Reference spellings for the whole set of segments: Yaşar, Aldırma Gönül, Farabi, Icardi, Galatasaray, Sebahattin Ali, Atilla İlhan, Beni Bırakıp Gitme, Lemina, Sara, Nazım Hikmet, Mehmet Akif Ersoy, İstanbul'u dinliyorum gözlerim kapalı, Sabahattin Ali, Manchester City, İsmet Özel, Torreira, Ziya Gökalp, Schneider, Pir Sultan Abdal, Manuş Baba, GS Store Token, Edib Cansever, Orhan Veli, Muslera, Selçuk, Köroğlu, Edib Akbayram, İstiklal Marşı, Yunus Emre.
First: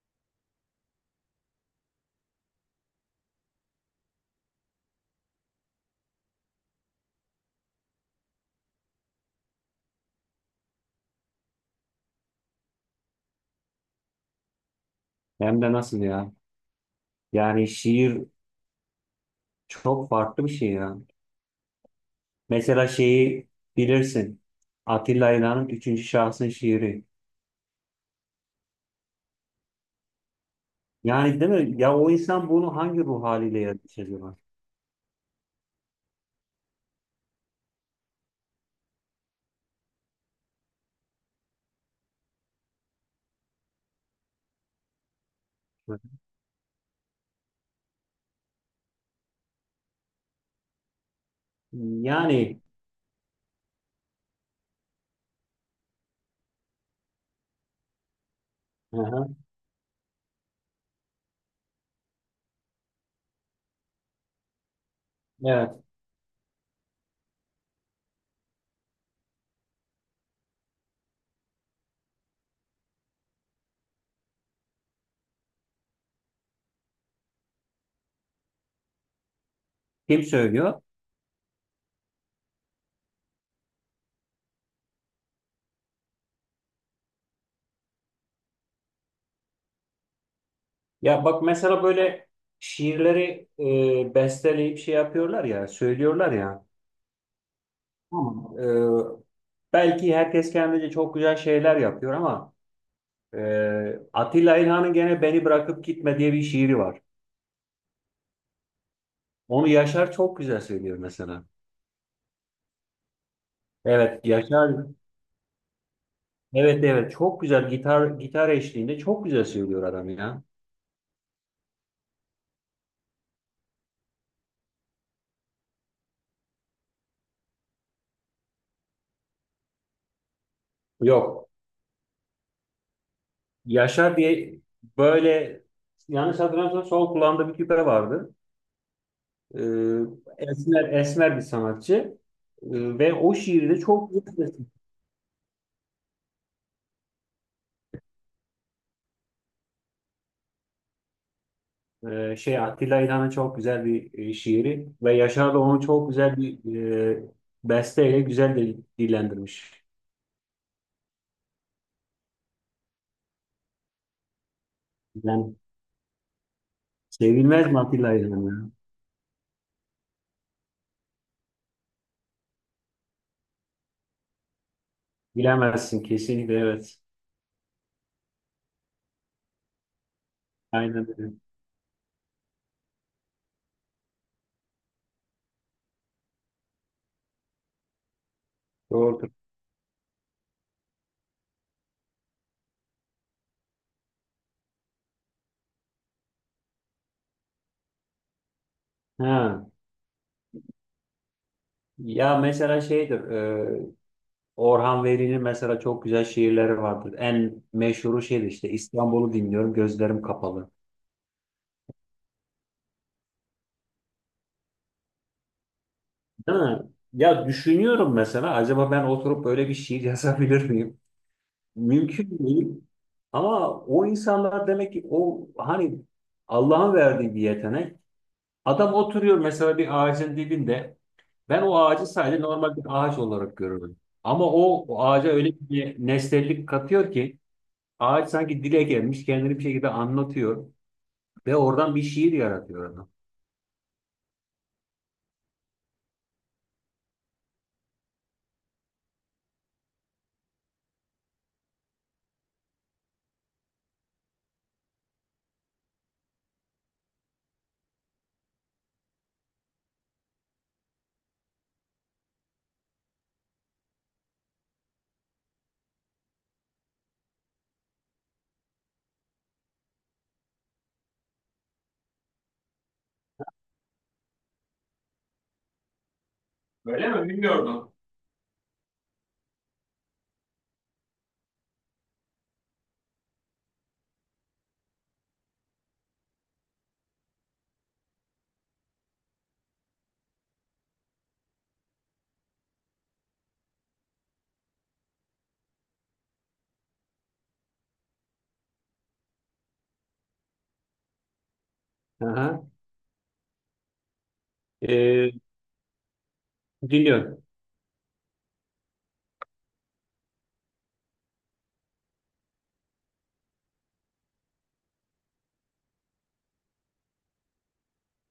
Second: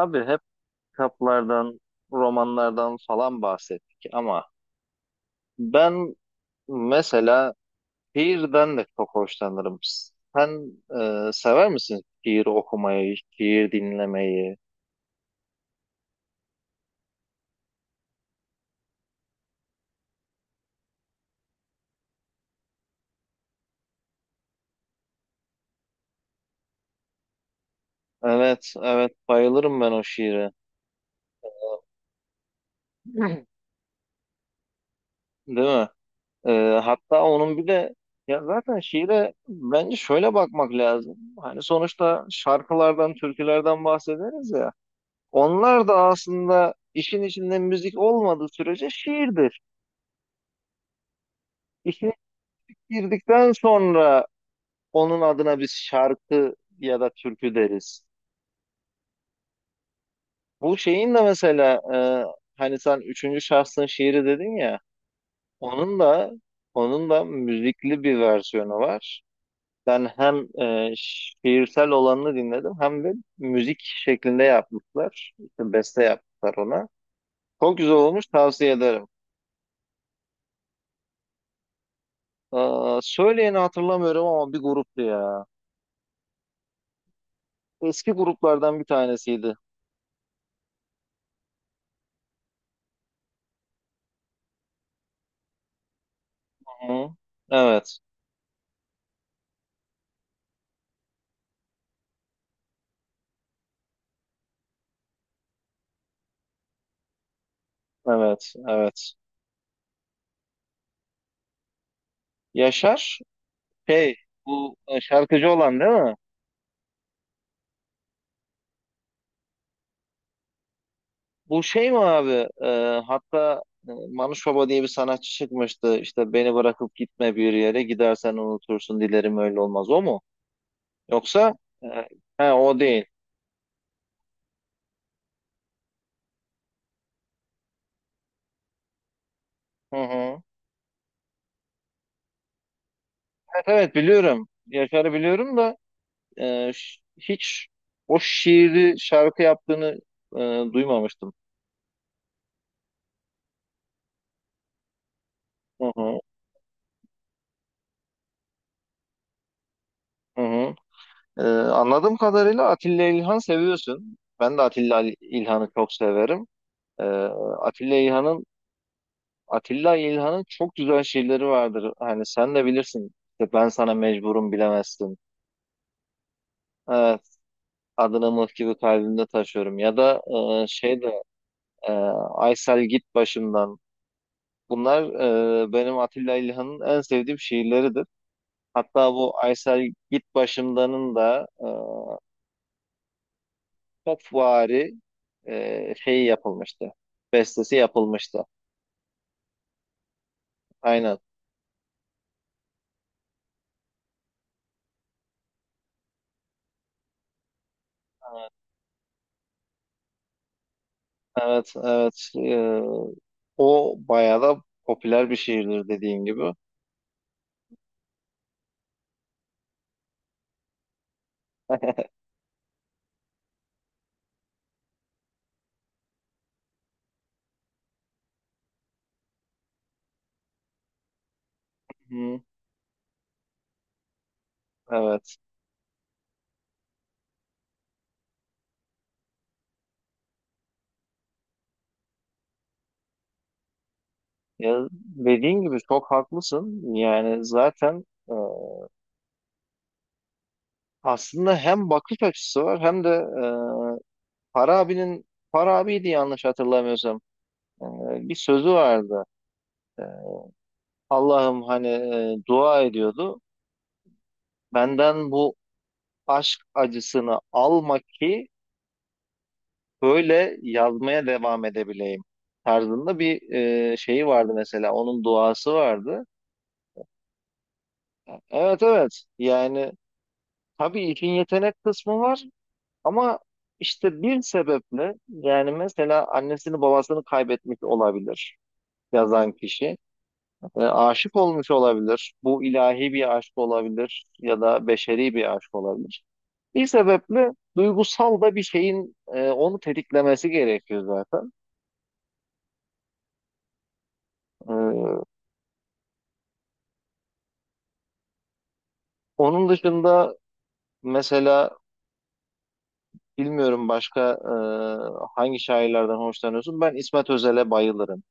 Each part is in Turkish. Abi hep kitaplardan, romanlardan falan bahsettik ama ben mesela şiirden de çok hoşlanırım. Sen sever misin şiir okumayı, şiir dinlemeyi? Hem de nasıl ya? Yani şiir çok farklı bir şey ya. Mesela şeyi bilirsin. Atilla İlhan'ın üçüncü şahsın şiiri. Evet, evet bayılırım ben o şiire. Yani değil mi? Ya o insan bunu hangi ruh haliyle yazmış acaba? Değil mi? Hatta onun bir de ya zaten şiire bence şöyle bakmak lazım. Hani sonuçta şarkılardan, türkülerden bahsederiz ya. Onlar da aslında işin içinde müzik olmadığı sürece şiirdir. İşe Yani girdikten sonra onun adına biz şarkı ya da türkü deriz. hı hı, Bu şeyin de mesela hani sen üçüncü şahsın şiiri dedin ya evet. onun da onun da müzikli bir versiyonu var. Ben hem şiirsel olanını dinledim hem de müzik şeklinde yapmışlar. İşte beste yapmışlar ona. Çok güzel olmuş tavsiye ederim. Kim söylüyor? Aa, söyleyeni hatırlamıyorum ama bir gruptu ya. Eski gruplardan bir tanesiydi. Ya bak mesela böyle şiirleri besteleyip şey yapıyorlar ya, söylüyorlar ya. Hı. Evet. Tamam. Belki herkes kendince çok güzel şeyler yapıyor ama Atilla İlhan'ın gene Beni Bırakıp Gitme diye bir şiiri var. Evet, evet. Onu Yaşar çok güzel söylüyor mesela. Yaşar, şey, Evet Yaşar, bu şarkıcı olan değil mi? evet evet çok güzel gitar eşliğinde çok güzel söylüyor adam ya. Bu şey mi abi? e, hatta Manuş Baba diye bir sanatçı çıkmıştı. İşte beni bırakıp gitme bir yere, gidersen unutursun, dilerim öyle olmaz. O mu? Yok, Yoksa e, he, o değil. Yaşar diye böyle, yanlış hatırlamıyorsam sol kulağında bir küpe vardı. Ee, Hı hı. Esmer esmer bir sanatçı. Ve o Evet, şiiri de evet çok biliyorum. güzel. Yaşar'ı biliyorum da hiç o şiiri şarkı yaptığını e, duymamıştım. Şey, Atilla İlhan'ın çok güzel bir şiiri ve Yaşar da onu Hı çok hı, güzel bir e, besteyle güzel de dillendirmiş. hı hı. Anladığım kadarıyla Atilla İlhan seviyorsun. Ben de Atilla Yani İlhan'ı çok severim. Ee, sevilmez mi Atilla Atilla İlhan İlhan'ın ya? Atilla İlhan'ın çok güzel şiirleri vardır. Hani sen de bilirsin. İşte ben sana mecburum bilemezsin. Bilemezsin kesinlikle, evet. Evet, adını mıh gibi kalbimde taşıyorum. Ya da e, şey Aynen de öyle. e, Aysel git başımdan. Bunlar benim Atilla İlhan'ın en sevdiğim şiirleridir. Hatta Doğrudur. bu Aysel git başımdanın da çok vari şeyi yapılmıştı. Bestesi yapılmıştı. Ha. Aynen. Ya mesela şeydir, e, Orhan Veli'nin mesela çok güzel şiirleri vardır. En meşhuru şeydir işte, İstanbul'u dinliyorum gözlerim kapalı. Evet, evet. O bayağı da popüler bir şiirdir dediğin gibi. Değil mi? Ya düşünüyorum mesela acaba ben oturup böyle bir şiir yazabilir miyim? Mümkün değil. Ama o insanlar demek ki o hani Allah'ın verdiği bir yetenek. Adam oturuyor mesela bir ağacın dibinde. Ben o ağacı Hı, sadece normal bir ağaç olarak görüyorum. Ama o ağaca evet. öyle bir nesnellik katıyor ki ağaç sanki dile gelmiş, kendini bir şekilde anlatıyor ve oradan bir şiir yaratıyor adam. Ya, dediğin gibi çok haklısın. Yani zaten aslında hem bakış açısı var hem de Farabi'nin Farabi'ydi yanlış hatırlamıyorsam. E, Bir sözü vardı. E, Allah'ım hani dua ediyordu. Benden bu aşk acısını alma ki böyle yazmaya devam edebileyim tarzında bir şeyi vardı mesela onun duası vardı. Öyle mi? Bilmiyordum. Evet evet yani tabii işin yetenek kısmı var ama işte bir sebeple yani mesela annesini babasını kaybetmiş olabilir yazan kişi. E, aşık olmuş olabilir. Bu ilahi bir aşk olabilir ya da beşeri bir aşk olabilir. Bir sebeple duygusal da bir şeyin onu tetiklemesi gerekiyor zaten. Hı. E, Ee, Dinliyorum. Onun dışında mesela bilmiyorum başka hangi şairlerden hoşlanıyorsun? Ben İsmet Özel'e bayılırım.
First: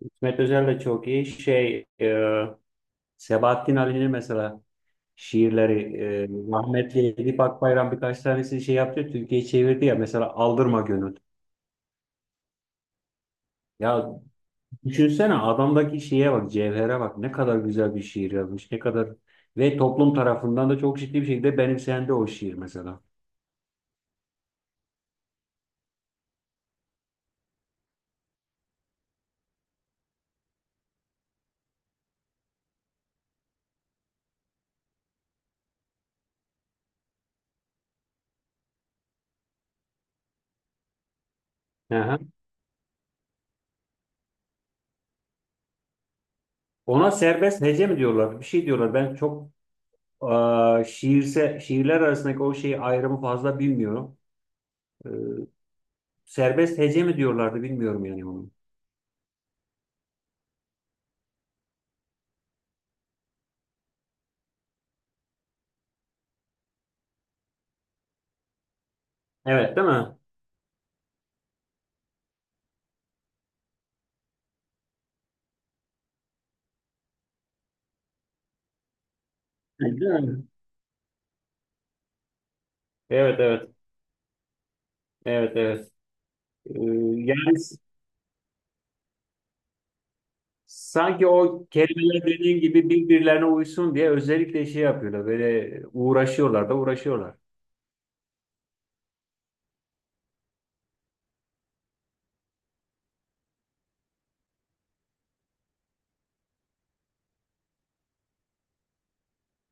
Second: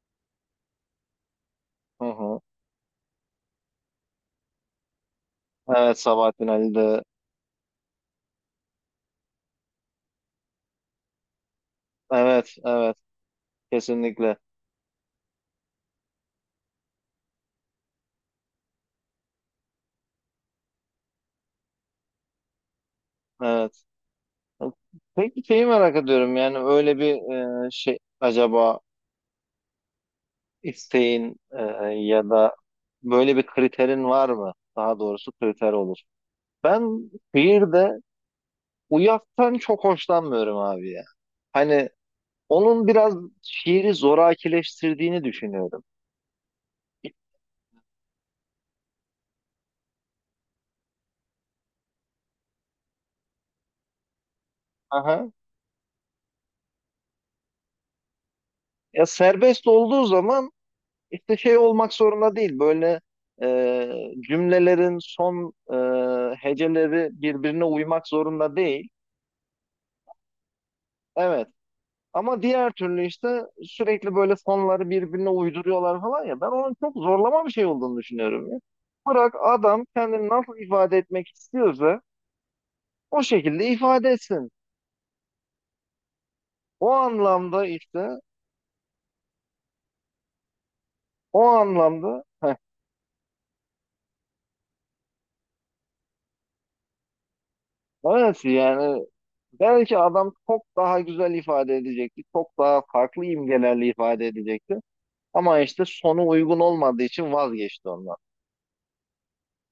İsmet Özel de çok iyi. Şey, Hı hı. Sebahattin Ali'nin mesela şiirleri, Evet Sabahattin Ali de. rahmetli Edip Akbayram birkaç tanesi şey yaptı. Türkiye'ye çevirdi ya, mesela Aldırma Gönül. Evet, evet. Ya Kesinlikle. düşünsene adamdaki şeye bak, cevhere bak. Ne kadar güzel bir şiir yazmış. Ne kadar ve toplum tarafından da çok ciddi bir şekilde benimsendi o şiir mesela. Evet. Peki şeyi merak ediyorum. Yani öyle bir şey acaba isteğin ya da böyle bir kriterin var mı? Daha doğrusu kriter olur. Ben şiirde uyaktan çok hoşlanmıyorum abi ya. Hani Aha. onun biraz şiiri zorakileştirdiğini düşünüyorum. Ona serbest hece mi diyorlar? Bir şey diyorlar. Ben çok şiirse şiirler arasındaki o şeyi, ayrımı fazla bilmiyorum. E, Aha. Serbest hece mi diyorlardı, bilmiyorum yani onu. Ya serbest olduğu zaman işte şey olmak zorunda değil. Böyle cümlelerin son heceleri birbirine uymak zorunda değil. Evet, değil mi? Evet. Ama diğer türlü işte sürekli böyle sonları birbirine uyduruyorlar falan ya. Ben onun çok zorlama bir şey olduğunu düşünüyorum ya. Bırak adam Değil kendini mi? nasıl ifade etmek istiyorsa o Evet, şekilde evet. ifade etsin. Evet, evet. Ee, O Yani anlamda işte sanki O o anlamda kelimeler heh, dediğin gibi birbirlerine uysun diye özellikle şey yapıyorlar. Böyle uğraşıyorlar da uğraşıyorlar. evet yani belki adam çok daha güzel ifade edecekti. Çok daha farklı imgelerle ifade edecekti. Ama işte sonu uygun olmadığı için vazgeçti ondan.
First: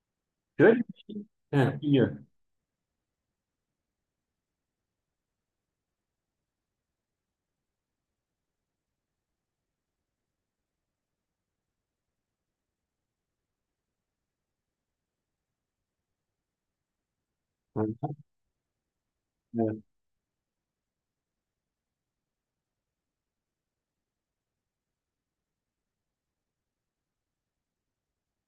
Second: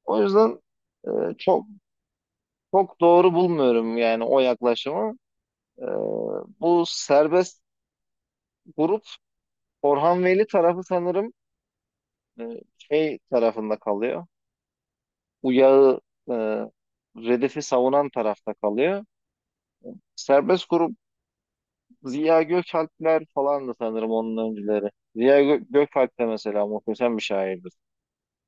O yüzden Şöyle, e, çok he, biliyorum. çok doğru bulmuyorum yani o yaklaşımı. E, Bu serbest grup Orhan Veli tarafı sanırım e, şey tarafında kalıyor. Uyağı e, Redef'i savunan Hı. tarafta kalıyor. Evet. Serbest grup Ziya Gökalpler falan da sanırım onun öncüleri. Gökalp de mesela muhteşem bir şairdir.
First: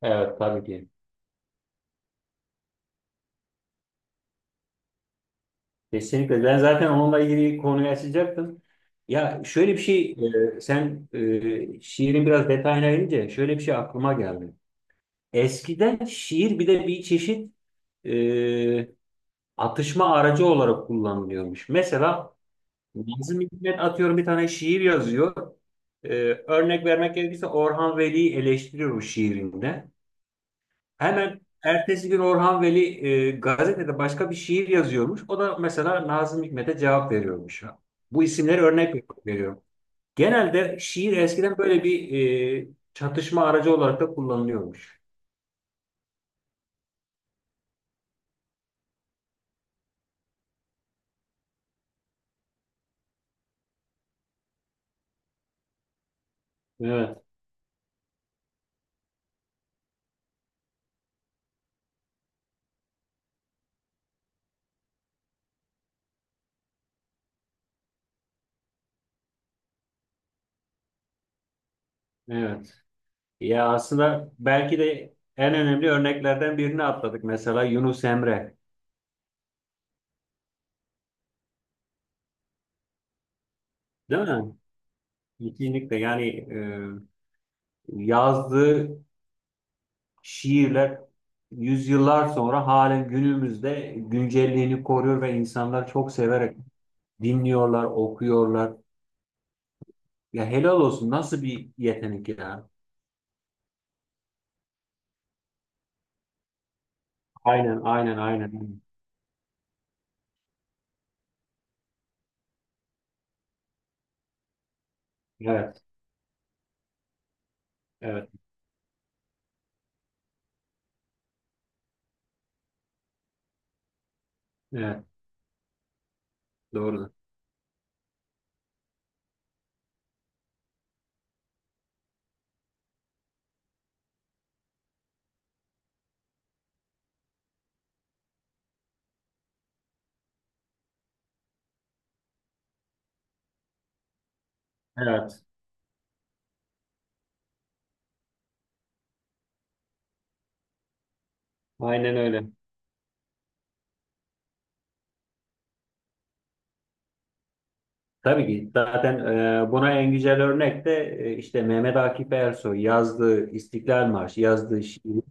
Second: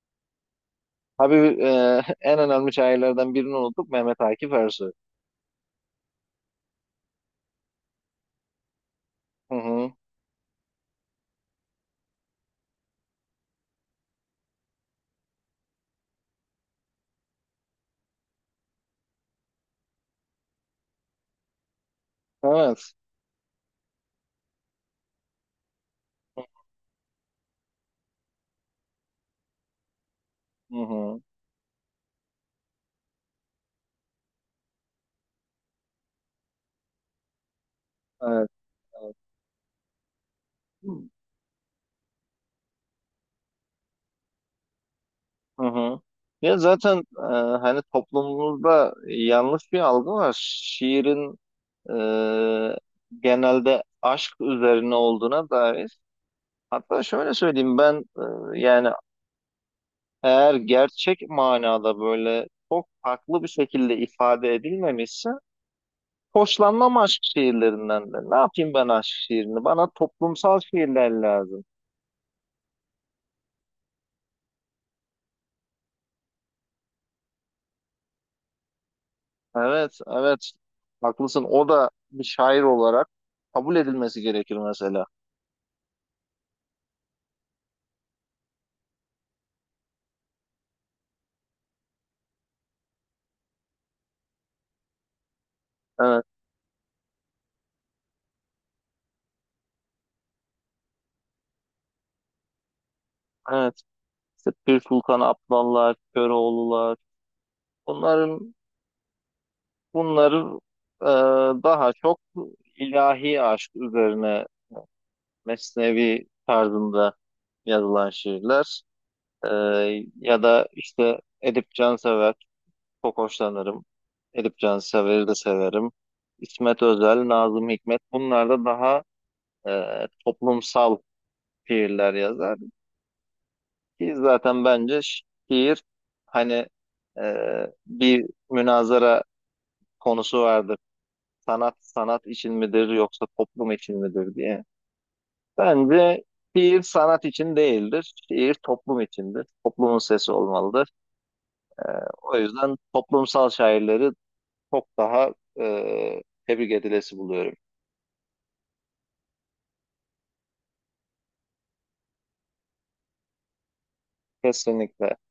Evet, tabii ki. Tabii en önemli şairlerden birini unuttuk Mehmet Akif Ersoy. Kesinlikle. Ben zaten onunla ilgili konuyu açacaktım. Ya Hı şöyle bir hı. şey, sen şiirin biraz detayına inince şöyle bir şey aklıma geldi. Eskiden şiir bir de bir çeşit e, atışma aracı olarak kullanılıyormuş. Mesela Evet. Nazım Hikmet atıyorum bir tane şiir yazıyor. Ee, Örnek vermek gerekirse Orhan Veli'yi eleştiriyor bu şiirinde. Hı hı. Hemen ertesi gün Orhan Veli gazetede başka bir şiir yazıyormuş. O da mesela Nazım Hikmet'e cevap veriyormuş. Bu Evet. isimleri örnek Evet. veriyorum. Genelde şiir eskiden böyle bir e, çatışma aracı olarak da kullanılıyormuş. Hı hı. Ya zaten hani toplumumuzda yanlış bir algı var. Şiirin e, genelde aşk üzerine olduğuna dair. Hatta Evet, şöyle söyleyeyim ben yani eğer gerçek manada böyle çok farklı bir şekilde ifade edilmemişse hoşlanmam aşk şiirlerinden de. Ne yapayım ben aşk şiirini? Bana toplumsal şiirler lazım. evet. Ya aslında belki de en önemli örneklerden birini atladık. Mesela Yunus Emre, Evet, evet. Haklısın. O da bir şair olarak kabul edilmesi değil gerekir mi? mesela. Kesinlikle yani, yazdığı şiirler yüzyıllar sonra halen günümüzde güncelliğini koruyor ve insanlar çok Evet, severek dinliyorlar, okuyorlar. Ya helal olsun, nasıl bir yetenek ya. evet. İşte Pir Sultan Abdallar, Köroğlular. Aynen, aynen, Bunların aynen. bunların e, daha çok ilahi aşk üzerine Evet, mesnevi tarzında yazılan evet, şiirler. Ya da işte Edip Cansever çok hoşlanırım. Edip evet, Cansever'i de severim. İsmet doğru. Özel, Nazım Hikmet bunlar da daha toplumsal şiirler yazar. Ki zaten bence şiir hani e, bir münazara konusu vardır. Sanat sanat için midir yoksa toplum için midir diye. Evet, Bence şiir sanat için değildir. Şiir toplum içindir. Toplumun sesi olmalıdır. aynen O öyle. yüzden toplumsal şairleri çok daha tebrik edilesi buluyorum. Tabii ki zaten buna en güzel örnek de işte Mehmet Akif Ersoy yazdığı İstiklal Marşı, yazdığı Kesinlikle, şiir.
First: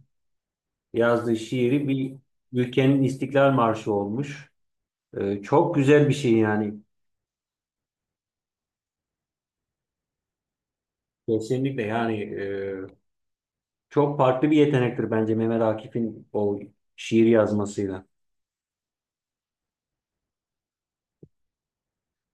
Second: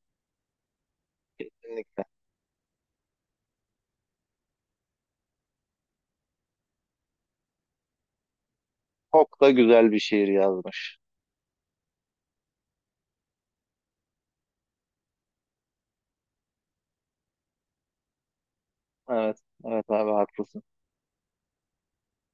Yazdığı şiiri kesinlikle. bir ülkenin İstiklal Marşı olmuş. Çok güzel bir şey yani. Çok da güzel bir şiir yazmış. Kesinlikle yani, çok farklı bir yetenektir bence Mehmet Akif'in o şiir yazmasıyla. Evet, evet abi haklısın.